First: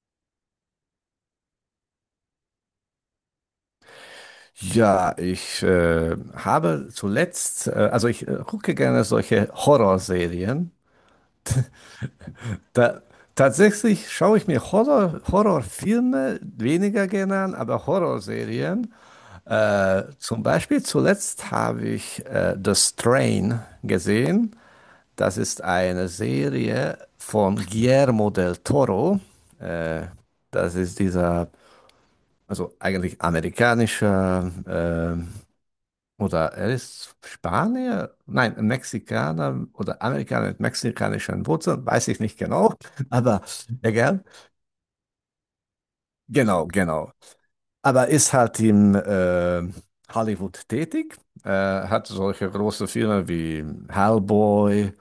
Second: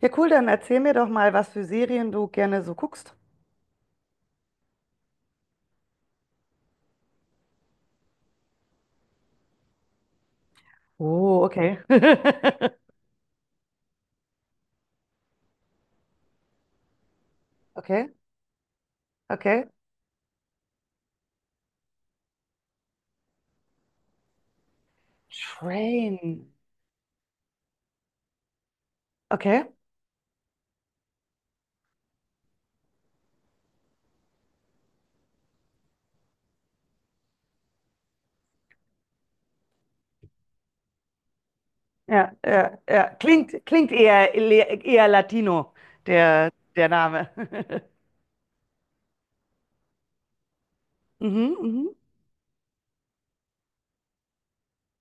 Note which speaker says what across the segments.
Speaker 1: Ja, cool, dann erzähl mir doch mal, was für Serien du gerne so guckst.
Speaker 2: Ja, ich habe zuletzt, also ich gucke gerne solche Horrorserien.
Speaker 1: Oh, okay.
Speaker 2: Da, tatsächlich schaue ich mir Horrorfilme weniger gerne an, aber
Speaker 1: Okay,
Speaker 2: Horrorserien.
Speaker 1: okay.
Speaker 2: Zum Beispiel zuletzt habe ich The Strain gesehen. Das ist eine
Speaker 1: Train.
Speaker 2: Serie von Guillermo del Toro.
Speaker 1: Okay.
Speaker 2: Äh, das ist also eigentlich amerikanischer, oder er ist Spanier? Nein, ein Mexikaner oder Amerikaner mit mexikanischen Wurzeln, weiß ich
Speaker 1: Ja,
Speaker 2: nicht
Speaker 1: ja,
Speaker 2: genau,
Speaker 1: ja.
Speaker 2: aber
Speaker 1: Klingt, klingt
Speaker 2: egal.
Speaker 1: eher, eher Latino, der,
Speaker 2: Genau,
Speaker 1: der
Speaker 2: genau.
Speaker 1: Name.
Speaker 2: Aber ist halt in Hollywood tätig,
Speaker 1: Mhm, mhm.
Speaker 2: hat solche große Filme wie Hellboy.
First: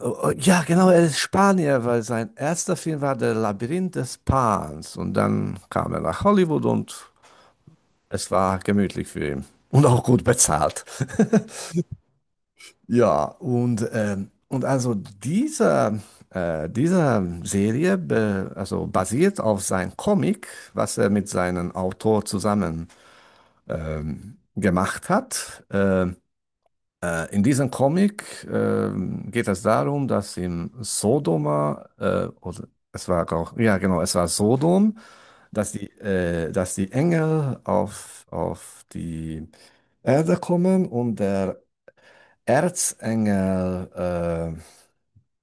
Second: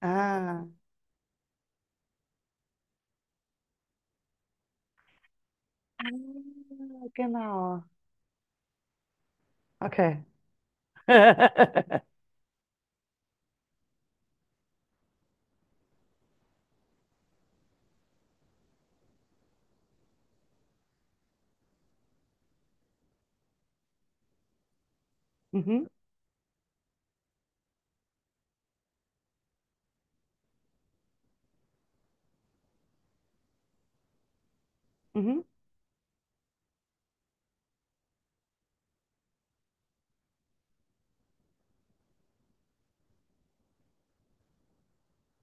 Speaker 2: Oh, oh, ja,
Speaker 1: Ah,
Speaker 2: genau, er ist Spanier, weil sein erster Film war Der Labyrinth des Pans. Und dann kam er
Speaker 1: ah,
Speaker 2: nach Hollywood und
Speaker 1: genau.
Speaker 2: es war gemütlich für ihn. Und auch
Speaker 1: Okay.
Speaker 2: gut bezahlt. Ja, und also dieser Serie also basiert auf seinem Comic, was er mit seinem Autor zusammen gemacht hat.
Speaker 1: Mhm,
Speaker 2: In diesem Comic geht es darum, dass im Sodoma, oder es war auch, ja genau, es war Sodom,
Speaker 1: mhm.
Speaker 2: dass dass die Engel auf die Erde kommen und der Erzengel,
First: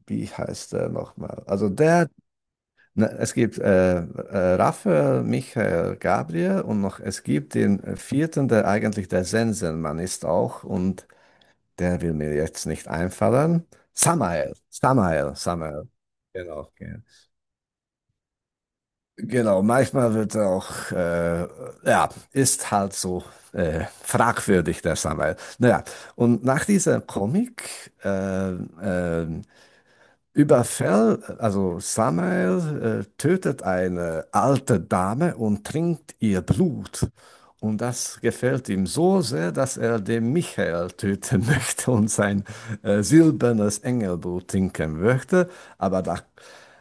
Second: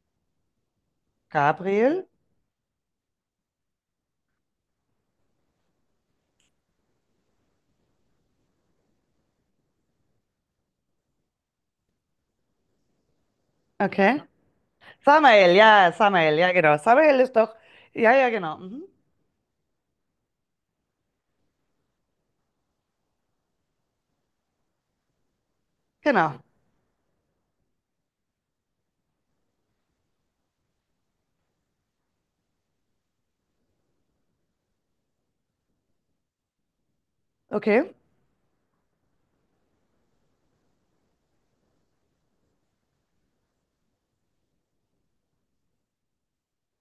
Speaker 2: wie heißt er nochmal? Also
Speaker 1: Gabriel.
Speaker 2: der, na, es gibt Raphael, Michael, Gabriel und noch, es gibt den vierten, der eigentlich der Sensenmann ist auch und der will mir jetzt nicht einfallen.
Speaker 1: Okay.
Speaker 2: Samael.
Speaker 1: Samael, ja,
Speaker 2: Genau,
Speaker 1: genau.
Speaker 2: okay.
Speaker 1: Samael ist doch, ja, ja, genau. Mhm.
Speaker 2: Genau, manchmal wird er auch, ja, ist halt so fragwürdig, der Samuel. Naja,
Speaker 1: Genau.
Speaker 2: und nach dieser Comic also Samuel tötet eine alte Dame und trinkt ihr Blut. Und
Speaker 1: Okay.
Speaker 2: das gefällt ihm so sehr, dass er den Michael töten möchte und sein silbernes Engelblut trinken möchte. Aber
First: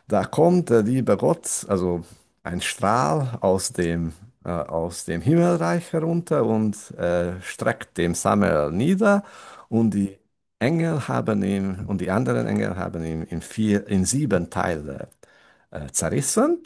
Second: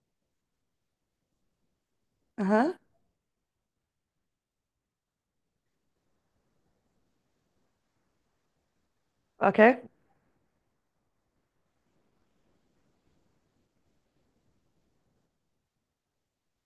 Speaker 2: da kommt der liebe Gott, also ein
Speaker 1: Aha.
Speaker 2: Strahl aus dem, aus dem Himmelreich herunter und streckt dem Samuel nieder.
Speaker 1: Okay.
Speaker 2: Und die Engel haben ihn und die anderen Engel haben ihn in in sieben Teile zerrissen.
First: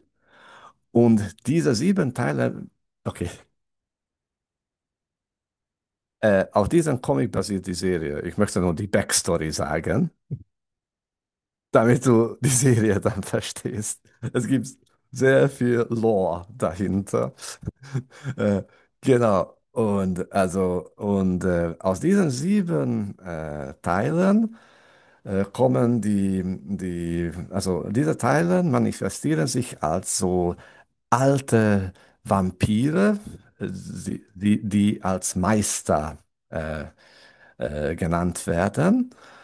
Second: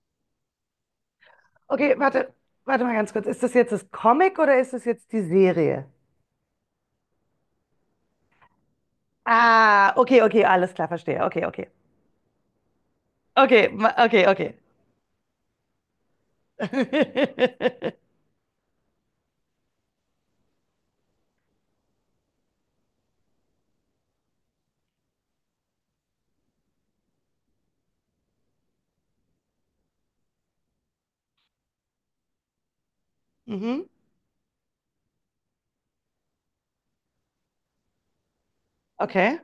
Speaker 2: Und diese
Speaker 1: Okay,
Speaker 2: sieben
Speaker 1: warte,
Speaker 2: Teile,
Speaker 1: warte mal ganz kurz.
Speaker 2: okay,
Speaker 1: Ist das jetzt das Comic oder ist das jetzt die Serie?
Speaker 2: auf diesen Comic basiert die Serie. Ich möchte nur die Backstory
Speaker 1: Ah,
Speaker 2: sagen,
Speaker 1: okay, okay, alles klar, verstehe. Okay, okay.
Speaker 2: damit du die Serie dann
Speaker 1: Okay,
Speaker 2: verstehst.
Speaker 1: okay,
Speaker 2: Es
Speaker 1: okay.
Speaker 2: gibt sehr viel Lore dahinter. äh, genau. Und also, aus diesen sieben Teilen kommen also diese Teile manifestieren sich als so alte Vampire,
Speaker 1: Mhm.
Speaker 2: die als Meister äh, genannt werden.
Speaker 1: Okay,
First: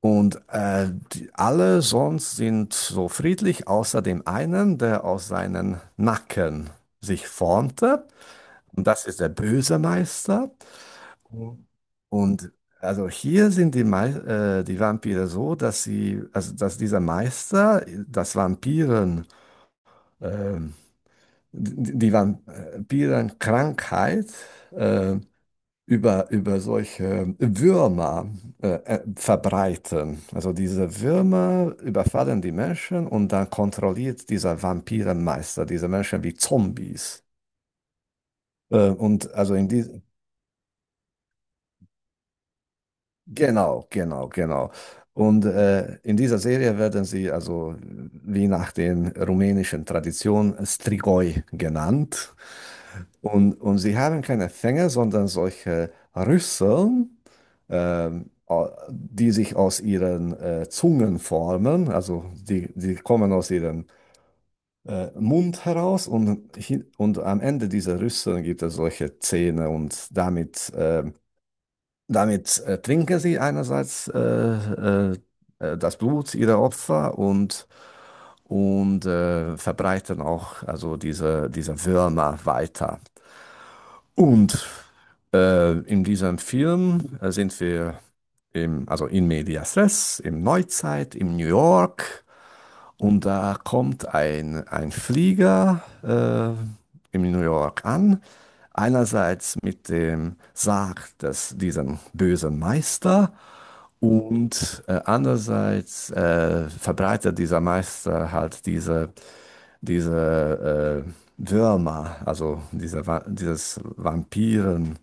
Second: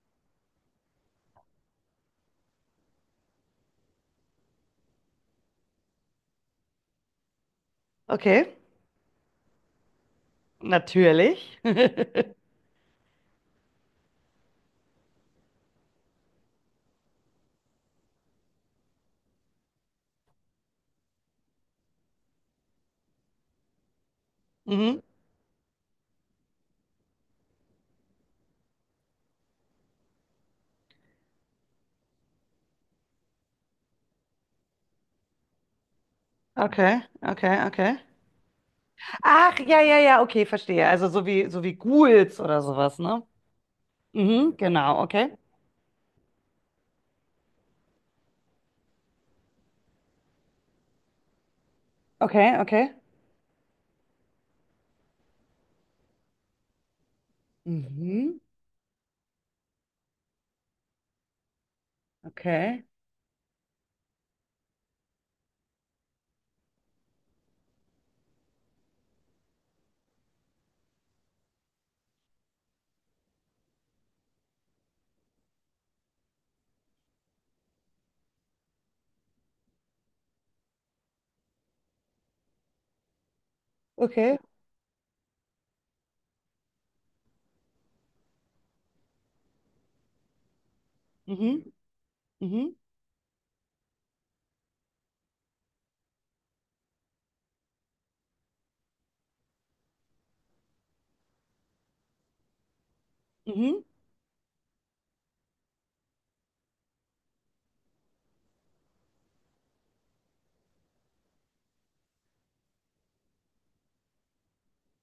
Speaker 2: Und alle sonst sind so friedlich, außer dem einen, der aus seinen Nacken sich formte.
Speaker 1: okay.
Speaker 2: Und das ist der böse Meister.
Speaker 1: Natürlich.
Speaker 2: Mhm. Und also hier sind die Vampire so, dass sie, also dass dieser Meister das Vampiren, ähm, die Vampirenkrankheit
Speaker 1: Mhm.
Speaker 2: äh, über solche Würmer äh, verbreiten. Also diese Würmer überfallen die Menschen und dann kontrolliert dieser Vampirenmeister diese Menschen wie
Speaker 1: Okay,
Speaker 2: Zombies.
Speaker 1: okay, okay.
Speaker 2: Und also
Speaker 1: Ach,
Speaker 2: in
Speaker 1: ja, ja,
Speaker 2: die,
Speaker 1: ja, okay, verstehe. Also so wie Ghouls oder sowas, ne?
Speaker 2: genau, genau,
Speaker 1: Mhm,
Speaker 2: genau.
Speaker 1: genau, okay.
Speaker 2: Und in dieser Serie werden sie also wie nach den rumänischen Traditionen Strigoi genannt.
Speaker 1: Okay, okay.
Speaker 2: Und sie haben keine Fänge, sondern solche Rüsseln,
Speaker 1: Mhm,
Speaker 2: die sich aus ihren Zungen formen. Also
Speaker 1: okay.
Speaker 2: die kommen aus ihrem Mund heraus und, und am Ende dieser Rüsseln gibt es solche Zähne und damit trinken sie einerseits das Blut ihrer Opfer und verbreiten auch also diese Würmer weiter.
Speaker 1: Okay.
Speaker 2: Und in diesem Film sind wir also in medias res, im Neuzeit, in New
Speaker 1: Mhm,
Speaker 2: York.
Speaker 1: mhm,
Speaker 2: Und da kommt ein Flieger in New York an. Einerseits mit dem Sarg des, diesen bösen Meister
Speaker 1: mhm.
Speaker 2: und andererseits verbreitet dieser Meister halt diese Würmer, also dieses Vampirenkrankheit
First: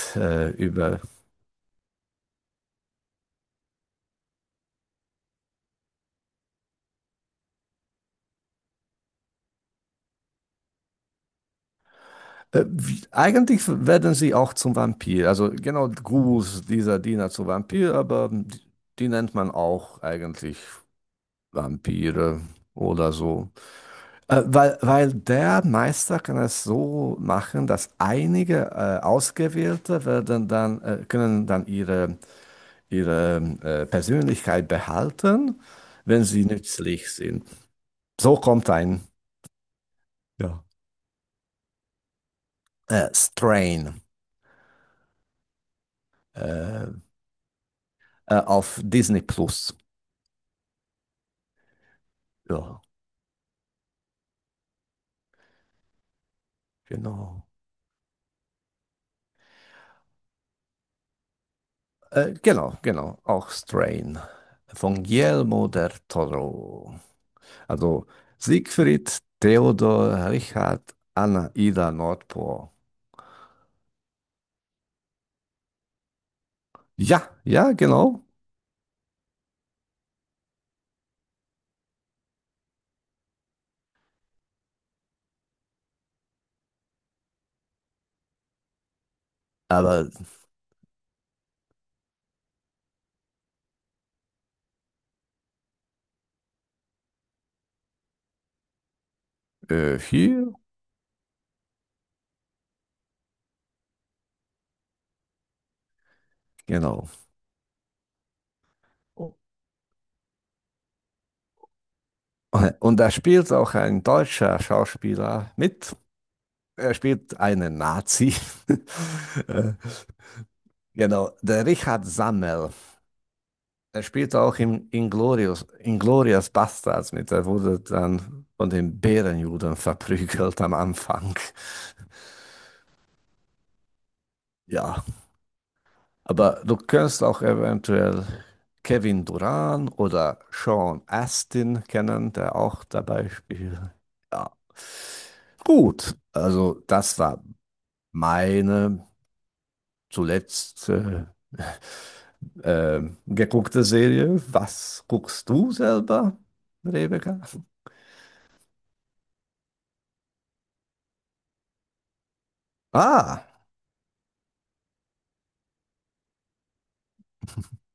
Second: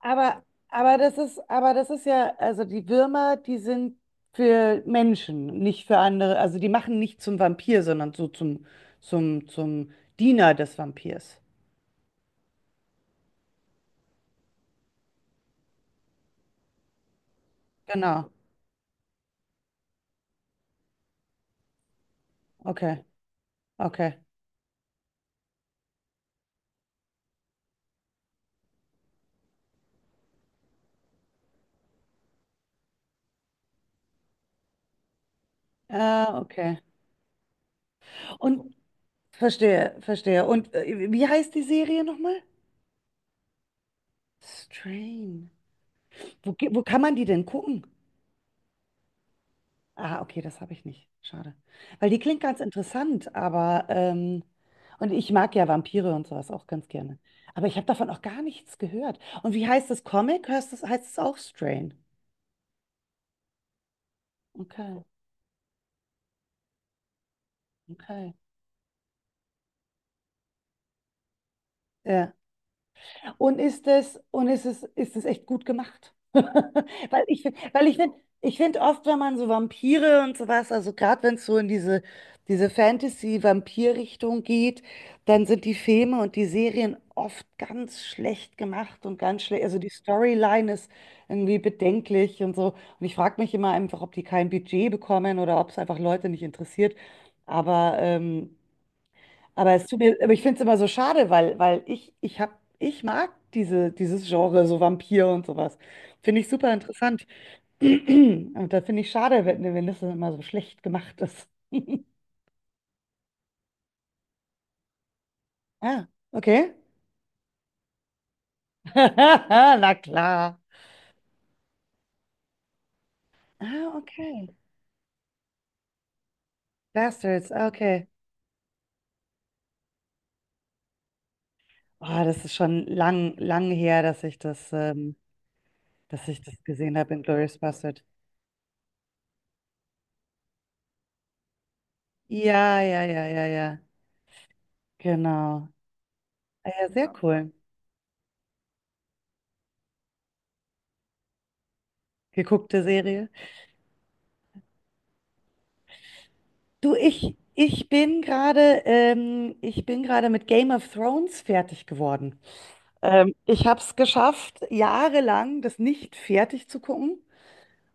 Speaker 1: Aber, aber
Speaker 2: über.
Speaker 1: das ist, aber das ist ja, also die Würmer, die sind für Menschen, nicht für andere. Also die machen nicht zum Vampir, sondern so zum Diener des Vampirs.
Speaker 2: Eigentlich werden sie auch zum Vampir, also genau Gus, dieser Diener zu Vampir, aber
Speaker 1: Genau.
Speaker 2: die nennt man auch eigentlich Vampire
Speaker 1: Okay.
Speaker 2: oder so.
Speaker 1: Okay.
Speaker 2: Weil der Meister kann es so machen, dass einige Ausgewählte werden dann, können dann ihre Persönlichkeit behalten, wenn
Speaker 1: Ah,
Speaker 2: sie
Speaker 1: okay.
Speaker 2: nützlich sind. So kommt
Speaker 1: Und
Speaker 2: ein
Speaker 1: verstehe, verstehe.
Speaker 2: ja.
Speaker 1: Und wie heißt die Serie nochmal?
Speaker 2: Strain,
Speaker 1: Strain. Wo
Speaker 2: äh,
Speaker 1: kann man die denn gucken?
Speaker 2: auf Disney Plus.
Speaker 1: Ah, okay, das habe ich nicht. Schade. Weil die klingt ganz
Speaker 2: Ja,
Speaker 1: interessant, aber und ich mag ja Vampire und sowas auch ganz gerne.
Speaker 2: genau.
Speaker 1: Aber ich habe davon auch gar nichts gehört. Und wie heißt das Comic? Hörst das, heißt es auch Strain?
Speaker 2: Genau. Auch Strain von
Speaker 1: Okay,
Speaker 2: Guillermo del Toro. Also
Speaker 1: okay.
Speaker 2: Siegfried, Theodor, Richard, Anna, Ida,
Speaker 1: Ja.
Speaker 2: Nordpol.
Speaker 1: Und ist es echt gut gemacht? Weil
Speaker 2: Ja, ja, genau.
Speaker 1: ich finde oft, wenn man so Vampire und sowas, also gerade wenn es so in diese Fantasy-Vampir-Richtung geht, dann sind die Filme und die Serien oft ganz schlecht gemacht und ganz schlecht. Also die
Speaker 2: Aber
Speaker 1: Storyline ist irgendwie bedenklich und so. Und ich frage mich immer einfach, ob die kein Budget bekommen oder ob es einfach Leute nicht interessiert. Aber aber es tut
Speaker 2: äh,
Speaker 1: mir, aber ich
Speaker 2: hier,
Speaker 1: finde es immer so schade, weil ich hab, ich mag dieses Genre, so Vampir und sowas. Finde ich super
Speaker 2: genau.
Speaker 1: interessant. Und da finde ich schade, wenn das dann immer so schlecht gemacht ist.
Speaker 2: Und da spielt auch ein deutscher Schauspieler mit.
Speaker 1: Ah, okay.
Speaker 2: Er spielt einen Nazi. Äh,
Speaker 1: Na klar.
Speaker 2: genau, der Richard Sammel.
Speaker 1: Ah,
Speaker 2: Er spielt
Speaker 1: okay.
Speaker 2: auch im Inglourious Basterds mit. Er
Speaker 1: Bastards, ah,
Speaker 2: wurde
Speaker 1: okay.
Speaker 2: dann von den Bärenjuden verprügelt am Anfang.
Speaker 1: Oh, das ist schon lang her, dass
Speaker 2: Ja,
Speaker 1: dass ich
Speaker 2: aber
Speaker 1: das
Speaker 2: du
Speaker 1: gesehen habe
Speaker 2: kannst
Speaker 1: in
Speaker 2: auch
Speaker 1: Glorious Bastard.
Speaker 2: eventuell Kevin Durant oder Sean Astin kennen, der
Speaker 1: Ja,
Speaker 2: auch
Speaker 1: ja, ja,
Speaker 2: dabei
Speaker 1: ja,
Speaker 2: spielt.
Speaker 1: ja.
Speaker 2: Ja.
Speaker 1: Genau.
Speaker 2: Gut,
Speaker 1: Ah,
Speaker 2: also
Speaker 1: ja, sehr
Speaker 2: das war
Speaker 1: cool.
Speaker 2: meine zuletzt
Speaker 1: Geguckte Serie.
Speaker 2: geguckte Serie. Was guckst du selber,
Speaker 1: Du,
Speaker 2: Rebecca?
Speaker 1: ich bin gerade mit Game of Thrones fertig geworden.
Speaker 2: Ah,
Speaker 1: Ich habe es geschafft, jahrelang das nicht fertig zu gucken.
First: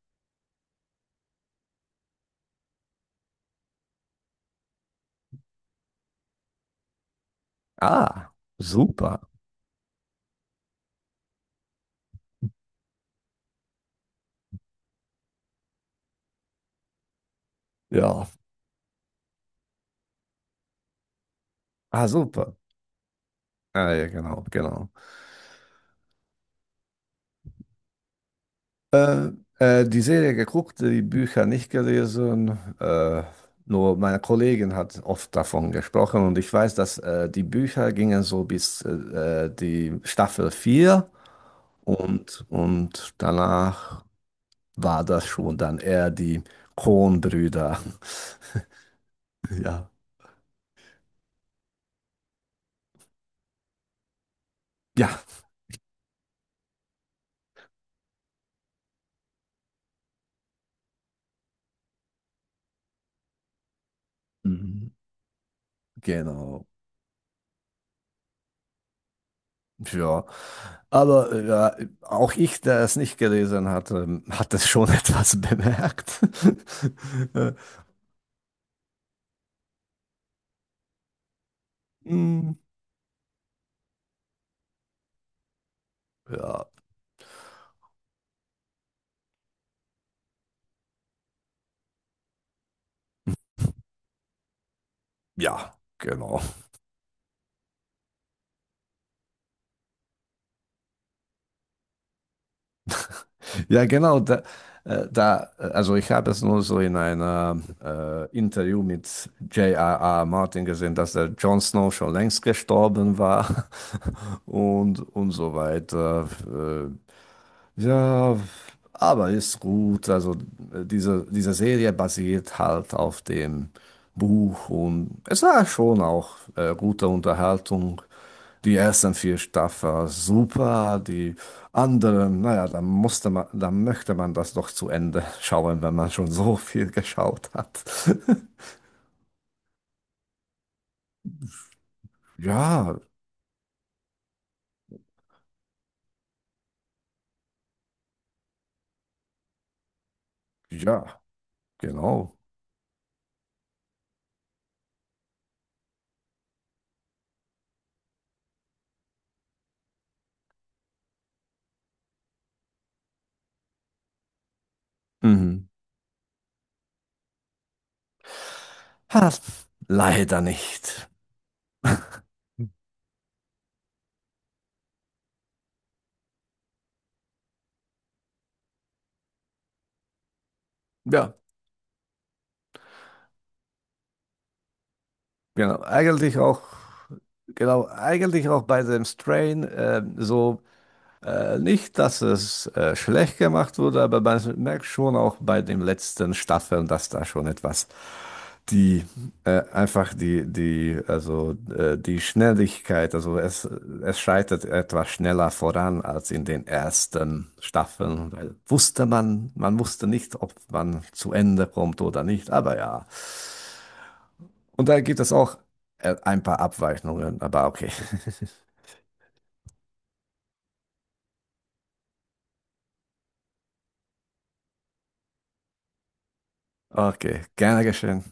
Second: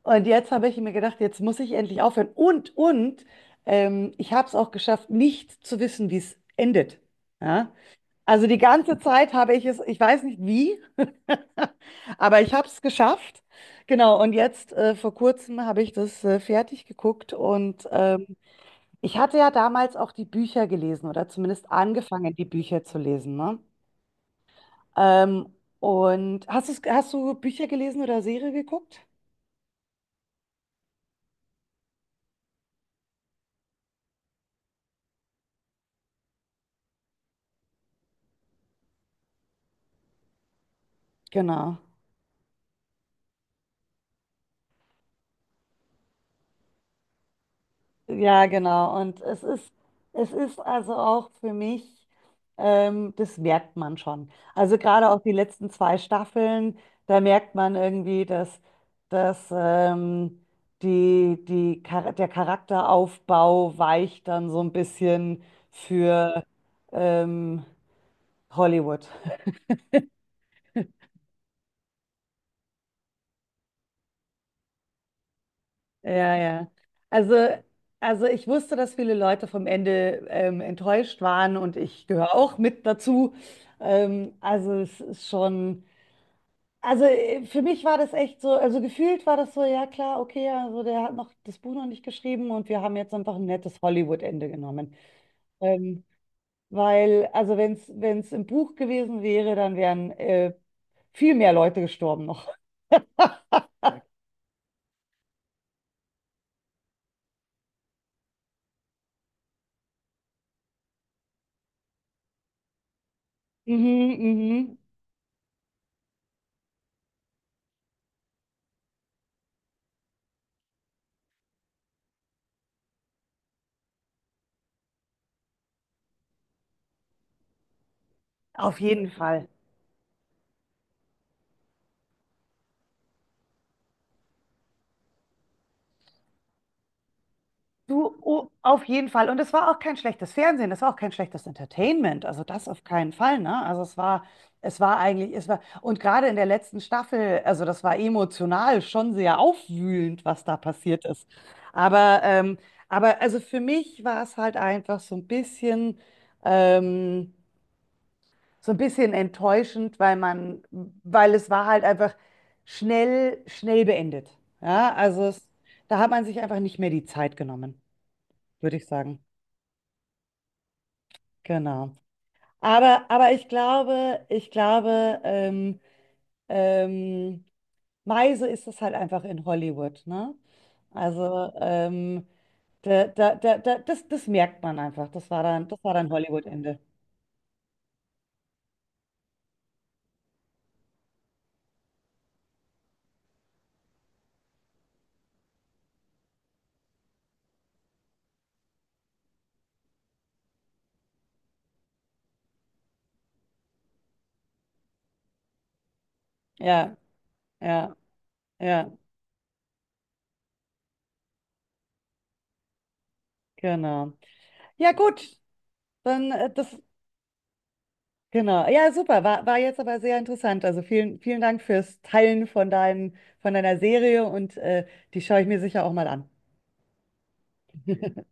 Speaker 1: Und jetzt habe ich mir gedacht, jetzt muss ich endlich aufhören. Und ich habe es auch geschafft, nicht zu wissen, wie es endet. Ja?
Speaker 2: ah,
Speaker 1: Also die ganze
Speaker 2: super.
Speaker 1: Zeit habe ich es, ich weiß nicht wie, aber ich habe es geschafft. Genau, und jetzt vor kurzem habe ich das fertig geguckt und
Speaker 2: Ja,
Speaker 1: ähm, ich hatte ja damals auch die Bücher gelesen oder zumindest
Speaker 2: ah,
Speaker 1: angefangen, die
Speaker 2: super.
Speaker 1: Bücher zu lesen, ne?
Speaker 2: Ah, ja, genau, genau.
Speaker 1: Ähm, und hast du Bücher gelesen oder Serie geguckt?
Speaker 2: Die Serie geguckt, die Bücher nicht gelesen. Nur meine Kollegin hat oft davon gesprochen und ich weiß, dass die Bücher gingen so bis die Staffel 4
Speaker 1: Genau.
Speaker 2: und danach war das schon dann eher die Coen-Brüder.
Speaker 1: Ja, genau. Und
Speaker 2: Ja,
Speaker 1: es ist also auch für mich, das merkt man schon. Also gerade
Speaker 2: ja,
Speaker 1: auch die letzten zwei Staffeln, da merkt man irgendwie, dass der Charakteraufbau weicht dann so ein
Speaker 2: mhm,
Speaker 1: bisschen für.
Speaker 2: genau.
Speaker 1: ähm, Hollywood.
Speaker 2: Ja, aber ja, auch ich, der es nicht gelesen hatte, hat es schon etwas bemerkt.
Speaker 1: Ja, ja. Also,
Speaker 2: Äh,
Speaker 1: also ich wusste, dass viele Leute vom Ende enttäuscht waren und ich gehöre
Speaker 2: hm.
Speaker 1: auch mit dazu. Also es ist schon,
Speaker 2: Ja,
Speaker 1: also für mich war das echt so, also gefühlt war das so, ja klar, okay, also der hat noch das Buch noch nicht geschrieben und wir haben jetzt einfach ein nettes Hollywood-Ende genommen.
Speaker 2: ja,
Speaker 1: Ähm,
Speaker 2: genau.
Speaker 1: weil, also wenn es im Buch gewesen wäre, dann wären viel mehr Leute gestorben noch.
Speaker 2: Ja, genau. Da, also ich habe es nur so in einem Interview mit J J.R.R. Martin gesehen, dass der Jon Snow schon längst gestorben war
Speaker 1: Mhm, mhm.
Speaker 2: und so weiter. Ja, aber ist gut. Also diese Serie basiert halt auf dem Buch und es war schon auch gute Unterhaltung. Die
Speaker 1: Auf jeden
Speaker 2: ersten vier
Speaker 1: Fall.
Speaker 2: Staffeln super, die anderen, naja, da musste man, da möchte man das doch zu Ende schauen, wenn man schon so viel geschaut hat.
Speaker 1: Du, oh, auf jeden Fall. Und es war auch kein schlechtes Fernsehen, es war auch kein schlechtes Entertainment. Also das auf
Speaker 2: Ja,
Speaker 1: keinen Fall, ne? Also es war eigentlich, es war, und gerade in der letzten Staffel, also das war emotional schon sehr aufwühlend, was da passiert
Speaker 2: ja,
Speaker 1: ist. Aber,
Speaker 2: genau.
Speaker 1: ähm, aber also für mich war es halt einfach ähm, so ein bisschen enttäuschend, weil man, weil es war halt einfach schnell beendet. Ja, also es,
Speaker 2: Mhm.
Speaker 1: da hat man sich einfach nicht mehr die Zeit genommen, würde ich sagen.
Speaker 2: Ha, leider nicht.
Speaker 1: Genau. Aber, ich glaube, ähm, Meise ist es halt einfach in Hollywood, ne?
Speaker 2: Ja,
Speaker 1: Also, das merkt man einfach. Das
Speaker 2: genau.
Speaker 1: war dann
Speaker 2: Eigentlich auch,
Speaker 1: Hollywood-Ende.
Speaker 2: genau, eigentlich auch bei dem Strain nicht, dass es schlecht gemacht wurde, aber man merkt schon auch bei den letzten Staffeln, dass da schon etwas die einfach die, die, also die Schnelligkeit, also es schreitet etwas schneller voran als in den
Speaker 1: Ja,
Speaker 2: ersten
Speaker 1: ja,
Speaker 2: Staffeln, weil
Speaker 1: ja,
Speaker 2: wusste man, man wusste nicht, ob man zu Ende kommt oder nicht, aber ja.
Speaker 1: genau.
Speaker 2: Und
Speaker 1: Ja,
Speaker 2: da gibt es
Speaker 1: gut,
Speaker 2: auch
Speaker 1: dann
Speaker 2: ein paar Abweichungen, aber okay.
Speaker 1: genau. Ja, super. War, war jetzt aber sehr interessant. Also vielen, vielen Dank fürs Teilen von von deiner Serie und die schaue ich mir sicher auch mal an.
Speaker 2: Okay, gerne geschehen.